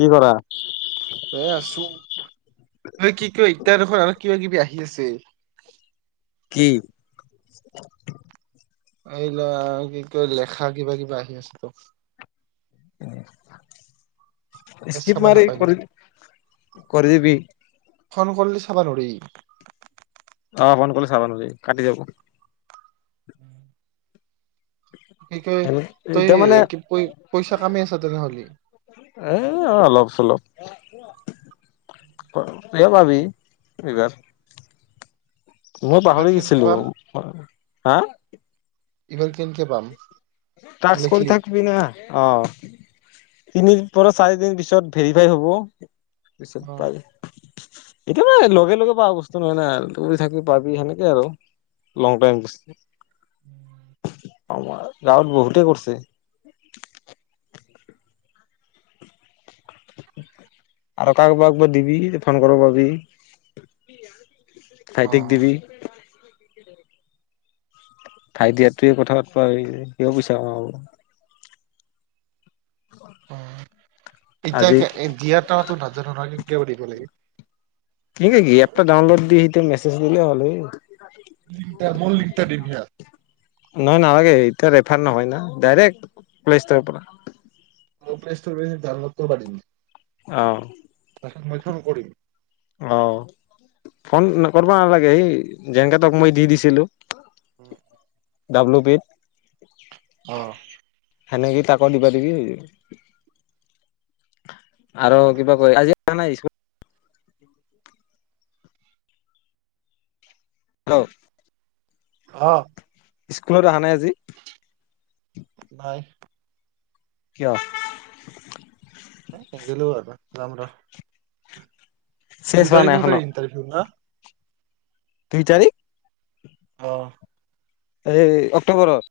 কি কৰা? এ আছো তই কি ক এয়া দেখৰ আৰু কিবা কিবি আহি আছে। কি? আহ ল কি কয় লেখা কিবা কিবা আহি আছে। উ [inaudible] এ স্কিপ চাবা মাৰ নাপালো কৰি কৰি দিবি। ফোন কৰিলে চাবা নৰি। অ' ফোন কৰিলে চাব নোজ কাটি যাব। উম। কি কয় তই এতিয়া মানে কি প পইচা কামি আছ তেনেহ'লে। এ অলপ চলপ। তইয়ো ভাবি এইবাৰ। মই ইবাৰ পাহৰি কেনকে গৈছিলো, পাম হা ইফাৰ কেনক পাম। াস্ কৰি লিখলি থাকবি না। অ' তিনৰ পৰা চাৰিদিন পিছত ভেৰিফাই হব। পিছত অ পালি। এতিয়া মানে লগে লগে পাৱা বস্তু নহয় না আৰু দোৰি থাকিলে পাবি সেনেকে আৰু। লং টাইমছ। উম [inaudible] আমাৰ গাঁৱত বহুতে কৰিছে। আৰু কাক কাকবা দিবি একদিবি ফোন কৰ পাবি। অ ভাইটিক দিবি। ভাইটি আৰু তয়ে কথা পাতবা পাবি হিও পইছা কামাব। অ' এতিয়া আজি দিয়া তাওটো নাজানোঁ নহয় কেঙকেবা দিব লাগে। কেঙকে কি এপটা ডাউনলোড দি সেইটো মেছেজ দিলে হল। লিংটাৰ মোৰ লিং টা দিম সিয়াক। নহয় নালাগে এতিয়া ৰেফাৰ নহয় না ডাইৰেক্ট প্লে' ষ্টৰৰ পৰা। অ' প্লেস্তোৰ পৰা পৰা ডাউনলোড। অহ মই ফোন কৰিম। অ' ফোন কৰিবা নালাগে সি জেংকে মই টোক দি দিছিলোঁ। উম ডাব্লু বিট। অহ সেনেকেই তাকো দিবা দিবি। আৰু কিবা কৈ আজি আহা নাই। হেল্লো অ'। স্কুলত অহা নাই আজি। নাই। কিয়? নেগেলো আৰু যামৰ। চেচ দুই হোৱা নাই তাৰিখৰ পৰা এখনো ইণ্টাৰভিউ ন? দুই তাৰিখ। অহ এই অক্টোবৰত।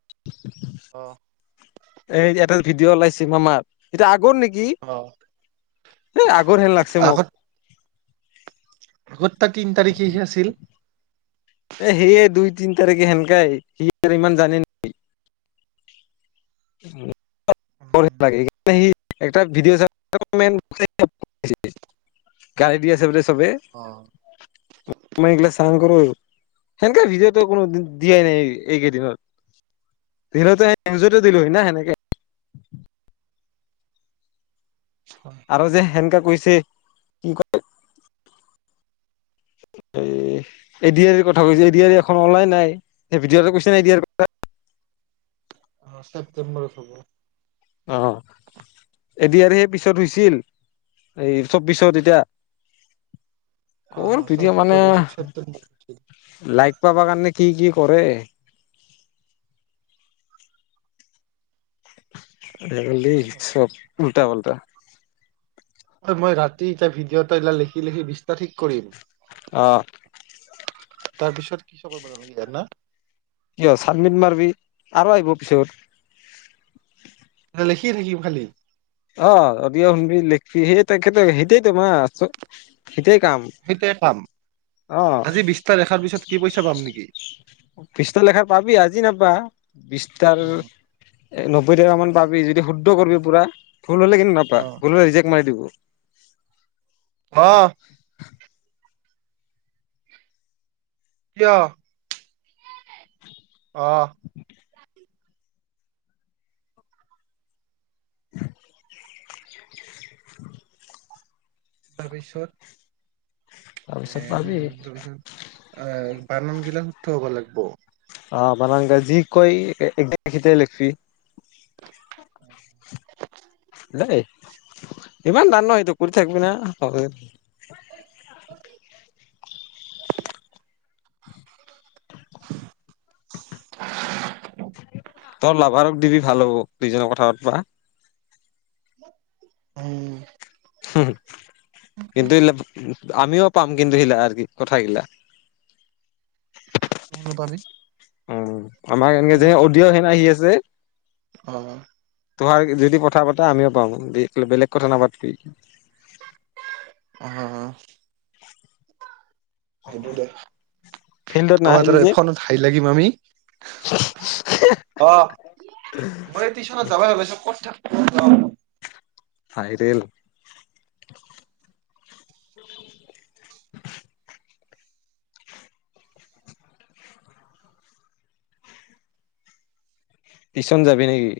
অ'। এই এটা ভিডিঅ ওলাইছে মামাৰ, সেইটো আগৰ নেকি? অ' কি হেই আগৰ হেন লাগছে মোক। আগতটা তিন তাৰিখেহে আছিল। এ সেই দুই তিন তাৰিখে সেনেকাই, সি আৰু ইমান জানে নি। বৰিং উম, লাগে সি সি এটা ভিডিঅ' চাই ক'মেন গালি দি আছে বুলি চোন। ছোবে, অ' মই এইবিলাক নকৰো, সেনেকা ভিডিঅ'তটো কোনো দিয়াই নাই এইকেইদিনত। দিলেটো সেই নিউজতো দিলোহ‌ই না সেনেকে আৰু যে সেনেকে কৈছে কি কয় এই এডি আৰ কথা কৈছে এডিয়াৰ এখন ওলাই নাই সি ভিডিঅটোত কৈছে নাই এডিয়াৰ কথা। [unintelligible] অ' ছেপ্টেম্বৰত হব। অ' এডিয়াৰ হে পিছত হৈছিল। এই চৌবিশত তেতিয়া ক'ৰ অ' চব ভিডিঅ' মানে চৌবিছত ছেপ্টেম্বৰত লাইক পাবা কাৰণে কি কি কৰে। লেবেল হয় দি চব উল্টা পাল্টা। হয় মই ৰাতি ভিডি'অ এটা এই লিখি লিখি বিচ টা ঠিক কৰিম। অ তাৰ পিছত কি চকলালে, তুমি জানা। কিয় চাবমিট মাৰিবি, আৰু আহিব পিছত। লিখিয়ে থাকিম খালি। অ' অডি'অ শুনবি লিখিবি সেই তাকেটো সেইটোয়ে তোমাৰ সইটোয়ে কাম। সেইটোৱে কাম অ আজি বিশটা লেখাৰ পিছত কি পইচা পাম নেকি? বিছটাৰ লেখা পাবি, আজি নাপাৱ। বিছটাৰ অ' এ নব্বৈ টকা মান পাবি। যদি শুদ্ধ কৰিবি পুৰা ভুল হলে কিন্তু নাপাৱ, অ' ভুল হলে ৰিজেক্ট মাৰি দিব। হঁ কিয়। আহ উম [unintelligible] তাৰপিছত এ তাৰপিছত পাবি তাৰপিছত আহ বানান গিলা শুদ্ধ হ'ব লাগিব। আহ মানং গা যি কয় একদখিতে লিখছি। দেই ইমান দান নহয়তো কৰি থাকিবি ন। [inaudible] [inaudible] [inaudible] তই লাভাৰক দিবি ভাল হ'ব, দুইজনে কথা পাতবা। উম উ এটোু ইিল [unintelligible] আমিও পাম কিন্তু সিলা আৰু কি কথাগিলা। শুনো পাবি উম আমাৰ এনেকে যেনে অডি'অ সনে আহি আছে অ' তোহাৰ যদি কথা পাতে আমিও পাম বেলেগ কথা নাপাত। আহ। সেইটো দে ফিল্ডত কবাত নাহিলি ত যে ফোনত হহি লাগিম আমি। অ' মইটি চনত যাব ভ ক'ত থাক য। ভাইৰেল। [inaudible] টিচন যাবি নেকি?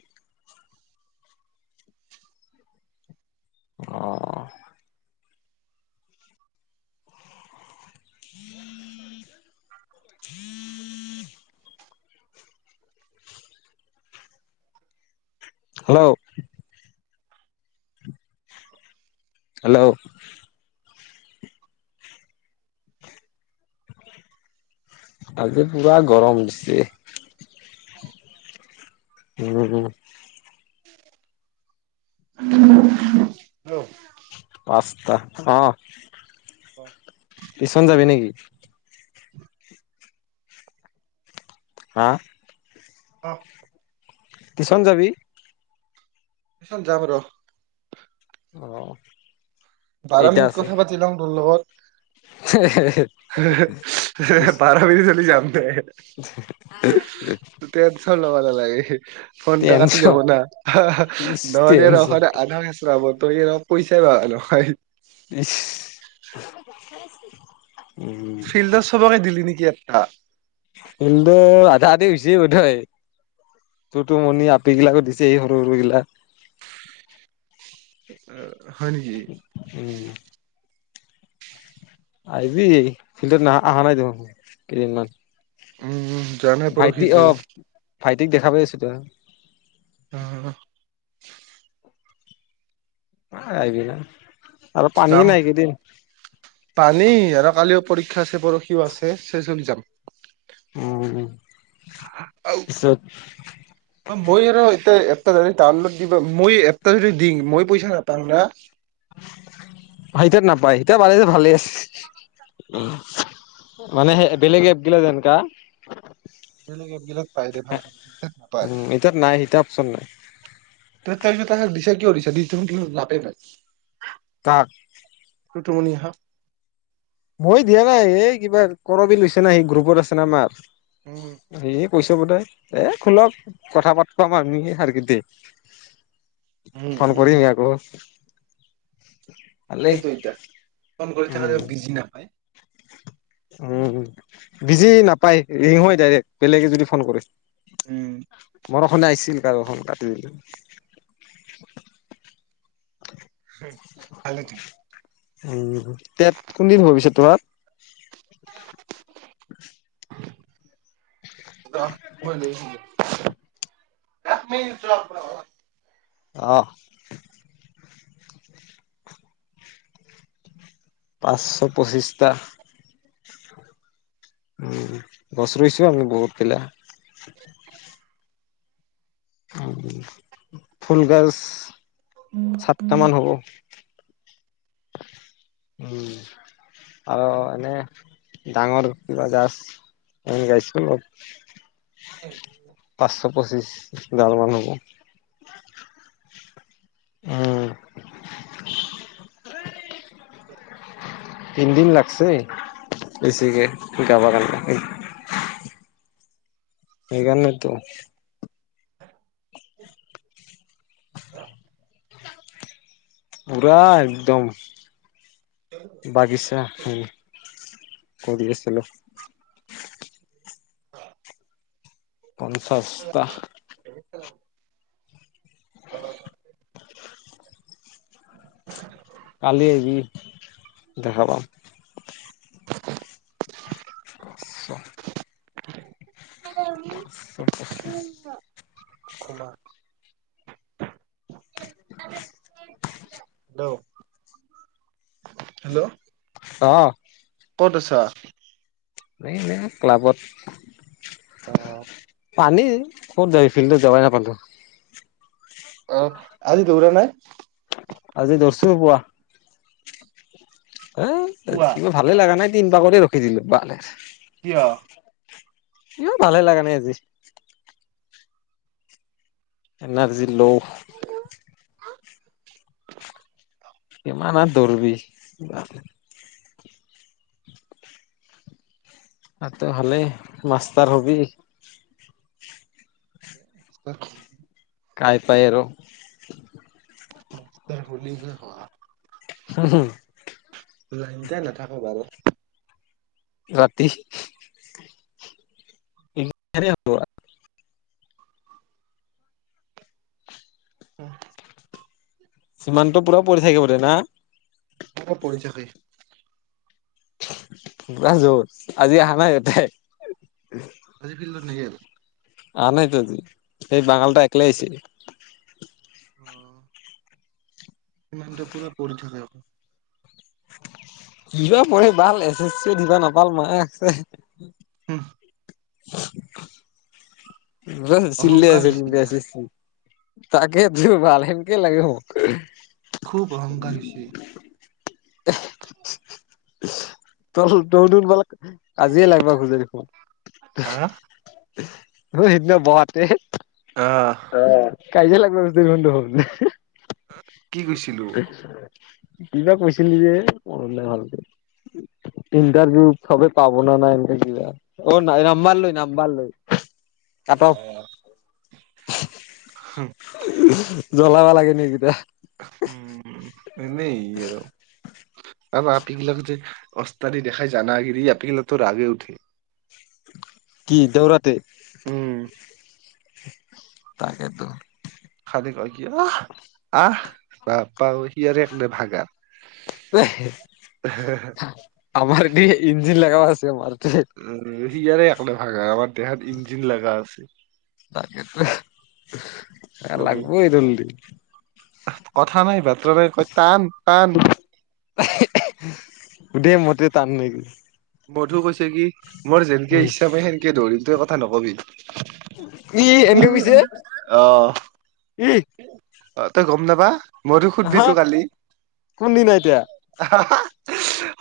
অ'। [unintelligible] হেল্ল' হেল্ল' আজি পুৰা গৰম দিছি। উ [inaudible] উম। উম। পাাস্তা অ'। টিউচন যাবি নেকি? হা? অ' টিউচন যাবি? টিচত যাম ৰ। আহ। বাৰ মিনিট কথা পাতি লওঁ তোৰ লগত। ইচ বাৰ মিনিট হলে যাম। [unintelligible] লাগে ফোন কাটি যাব টেনচন না ইচ নহলে নখ টেনচন আধা [inaudible] তই অপ কৈছ বাৰ। [inaudible] ফিল্ডাৰ সভকে দিলি নেকি একটা? এটো আধা আধি হৈছি বধই। তোৰ [unintelligible] আপিগিলাকো দিছে সৰু সৰু গিলা। আহ হয় নেকি? উম আহিবি ফিল্ডত ন অহা নাই দেখোন কেইদিনমান। উম উম। ভাইটি অ' ভাইটিক দেখা পাই আছো। উম। আহিবিনা যাম কালি আৰু কালিও পৰীক্ষা আছে পৰশিও আছে চেছ হলি যাম উম পিছত মই আৰু এতিয়া ইয়াত এ য তাৰ লগ দিব মই এপটা যদি দিম মই পইচা নাপাম না এতিয়া নাপায় এতিয়া পালেটো ভালে আছে মানে সেই বেলেগে দিলে যেনকা বেলেগে বিলত পাই দে ভাল নাপায়। উম এতিয়াত নাই সিতা অপচন নাই ত তাৰপিছতাক দিছা কিয় দিছা দি কি [inaudible] কাক? [unintelligible] মই দিয়া নাই এই কিবা কৰবি লৈছে না সি গ্ৰুপত আছে না মাৰ উম সেয় কৈছে। এ খোলক কথা পাত পাম আমি [inaudible] উম ফোন উম কৰিম আকৌ। ভালে ভালেতো এইটা ফোন কৰি থাক [inaudible] উ বিজি নাপায় ইহ ডাইৰেক্ বেলেগে যদি ফোন কৰে উম বৰষুণ আহিছিল [unintelligible] কাটি দিলো ভালেতো উ তাত কোন দিন [unintelligible] [inaudible] [unintelligible] আহ ম [unintelligible] আহ পাঁচশ পঁচিছটা উম গছ ৰুইছো আমি বহুত কেইটা ফুলগাজ সাতটামান হ'ব উম আৰু এনেই ডাঙৰ কিবা গাজ এনে লগাইছো পাঁচশ পঁচিছ [unintelligible] হ'ব উ উ তিনদিন লাগছে বেছিকে লগাবা কানে সেইকাৰণে তো পূৰা একদম বাগিচা উম কৰি আছিলো। অ পঞ্চাছটা কালি আহি দেখাপাম আচছা আচ্ছা খুলা ন হেল্ল'। অ। ক'ত আছা? এই ক্লাবত। অ পানী কত যায় ফিল্ডত যাবাই নাপামটো অ আজি দৌৰা নাই আজি দৈছো পোৱা হেই পুৱা কিবোৰ ভালে লগা নাই তিন পাকতে ৰখি দিলো বাল কিয়? ইমান ভালে লাগা আজি। এাৰ্জি ল। কিমান আৰু দৌৰবি? আটো ভালে মাষ্টষ্টাৰ হবি। [inaudible] কাই পায় আৰু। হলি হে হ লাইনতে নাথাকো বাৰু ৰাতি কেনেকে হ'ব আৰু উ সিমানটো পুৰা পৰি থাকিব দে না পৰি থাকে। যত আজি অহা নাই ইতে। আজি ফিল্লৰ নগেল। আ নাইতো আ এইেই বাঙালটা একলে আহিছি। ইমান পুৰা প থ কিবা পঢ় ভাল এছ এ চি দিবা নাপাল মায়ে আছে। উম [inaudible] চিল অহংকাৰ আছে হৈছে ইয়াৰ আজি। তাকে দু ভালনক লাগে মোক। খুব অহংকাৰ হৈছে তল দেউ দন মল। আজিয়ে লাগিবা খোজৰি দেখ, হা সেইদিনা বহাতে। আহ। কাইজিয়া লাগবা ধৰিছিল কি কৈছিলো? কিবা কৈছিল যে, ম নাই ভালকে। ইণ্টাৰভিউ চবে পাব ন নাই, এনে কিবা অ নাই নাম্বাৰ লৈ নাম্বাৰ লৈ। আহ তাৰপৰা জ্বলাবা লাগে নেকেইতিয়া। উম এ আৰু ত আপিগিলাক যে অস্তাৰি দেখাই জানাগৰি আপিগিলাকো ৰাগে উঠে। কি দউৰাতে? উম তাকেই তো। তেনেুৱা ক অ' আহ প পা সিবাৰে গটে নে ভাগাৰ। আমাৰ, দ ইঞ্জিন লাগাবা আছে মাৰ। উ ইয়াৰ এক ভাাগা আমাৰ দেহাত ইঞ্জিন লাগা আছে। তাক আৰু লাগিব এই দললি। কথা নাই বাটৰা নাই ক টান টান বু দে মতে টান নেক মধু কৈছে কি, মোৰ যেনকে ইচ্ছা পায় সেনেকে ধৰিম তই কথা নকবি। ই এনেকে কৈছে আহ। ই অ' তই গম নাবা, মইতো সুধবি তো কালি। কোন দিন এ এতিয়া?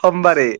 সোমবাৰে।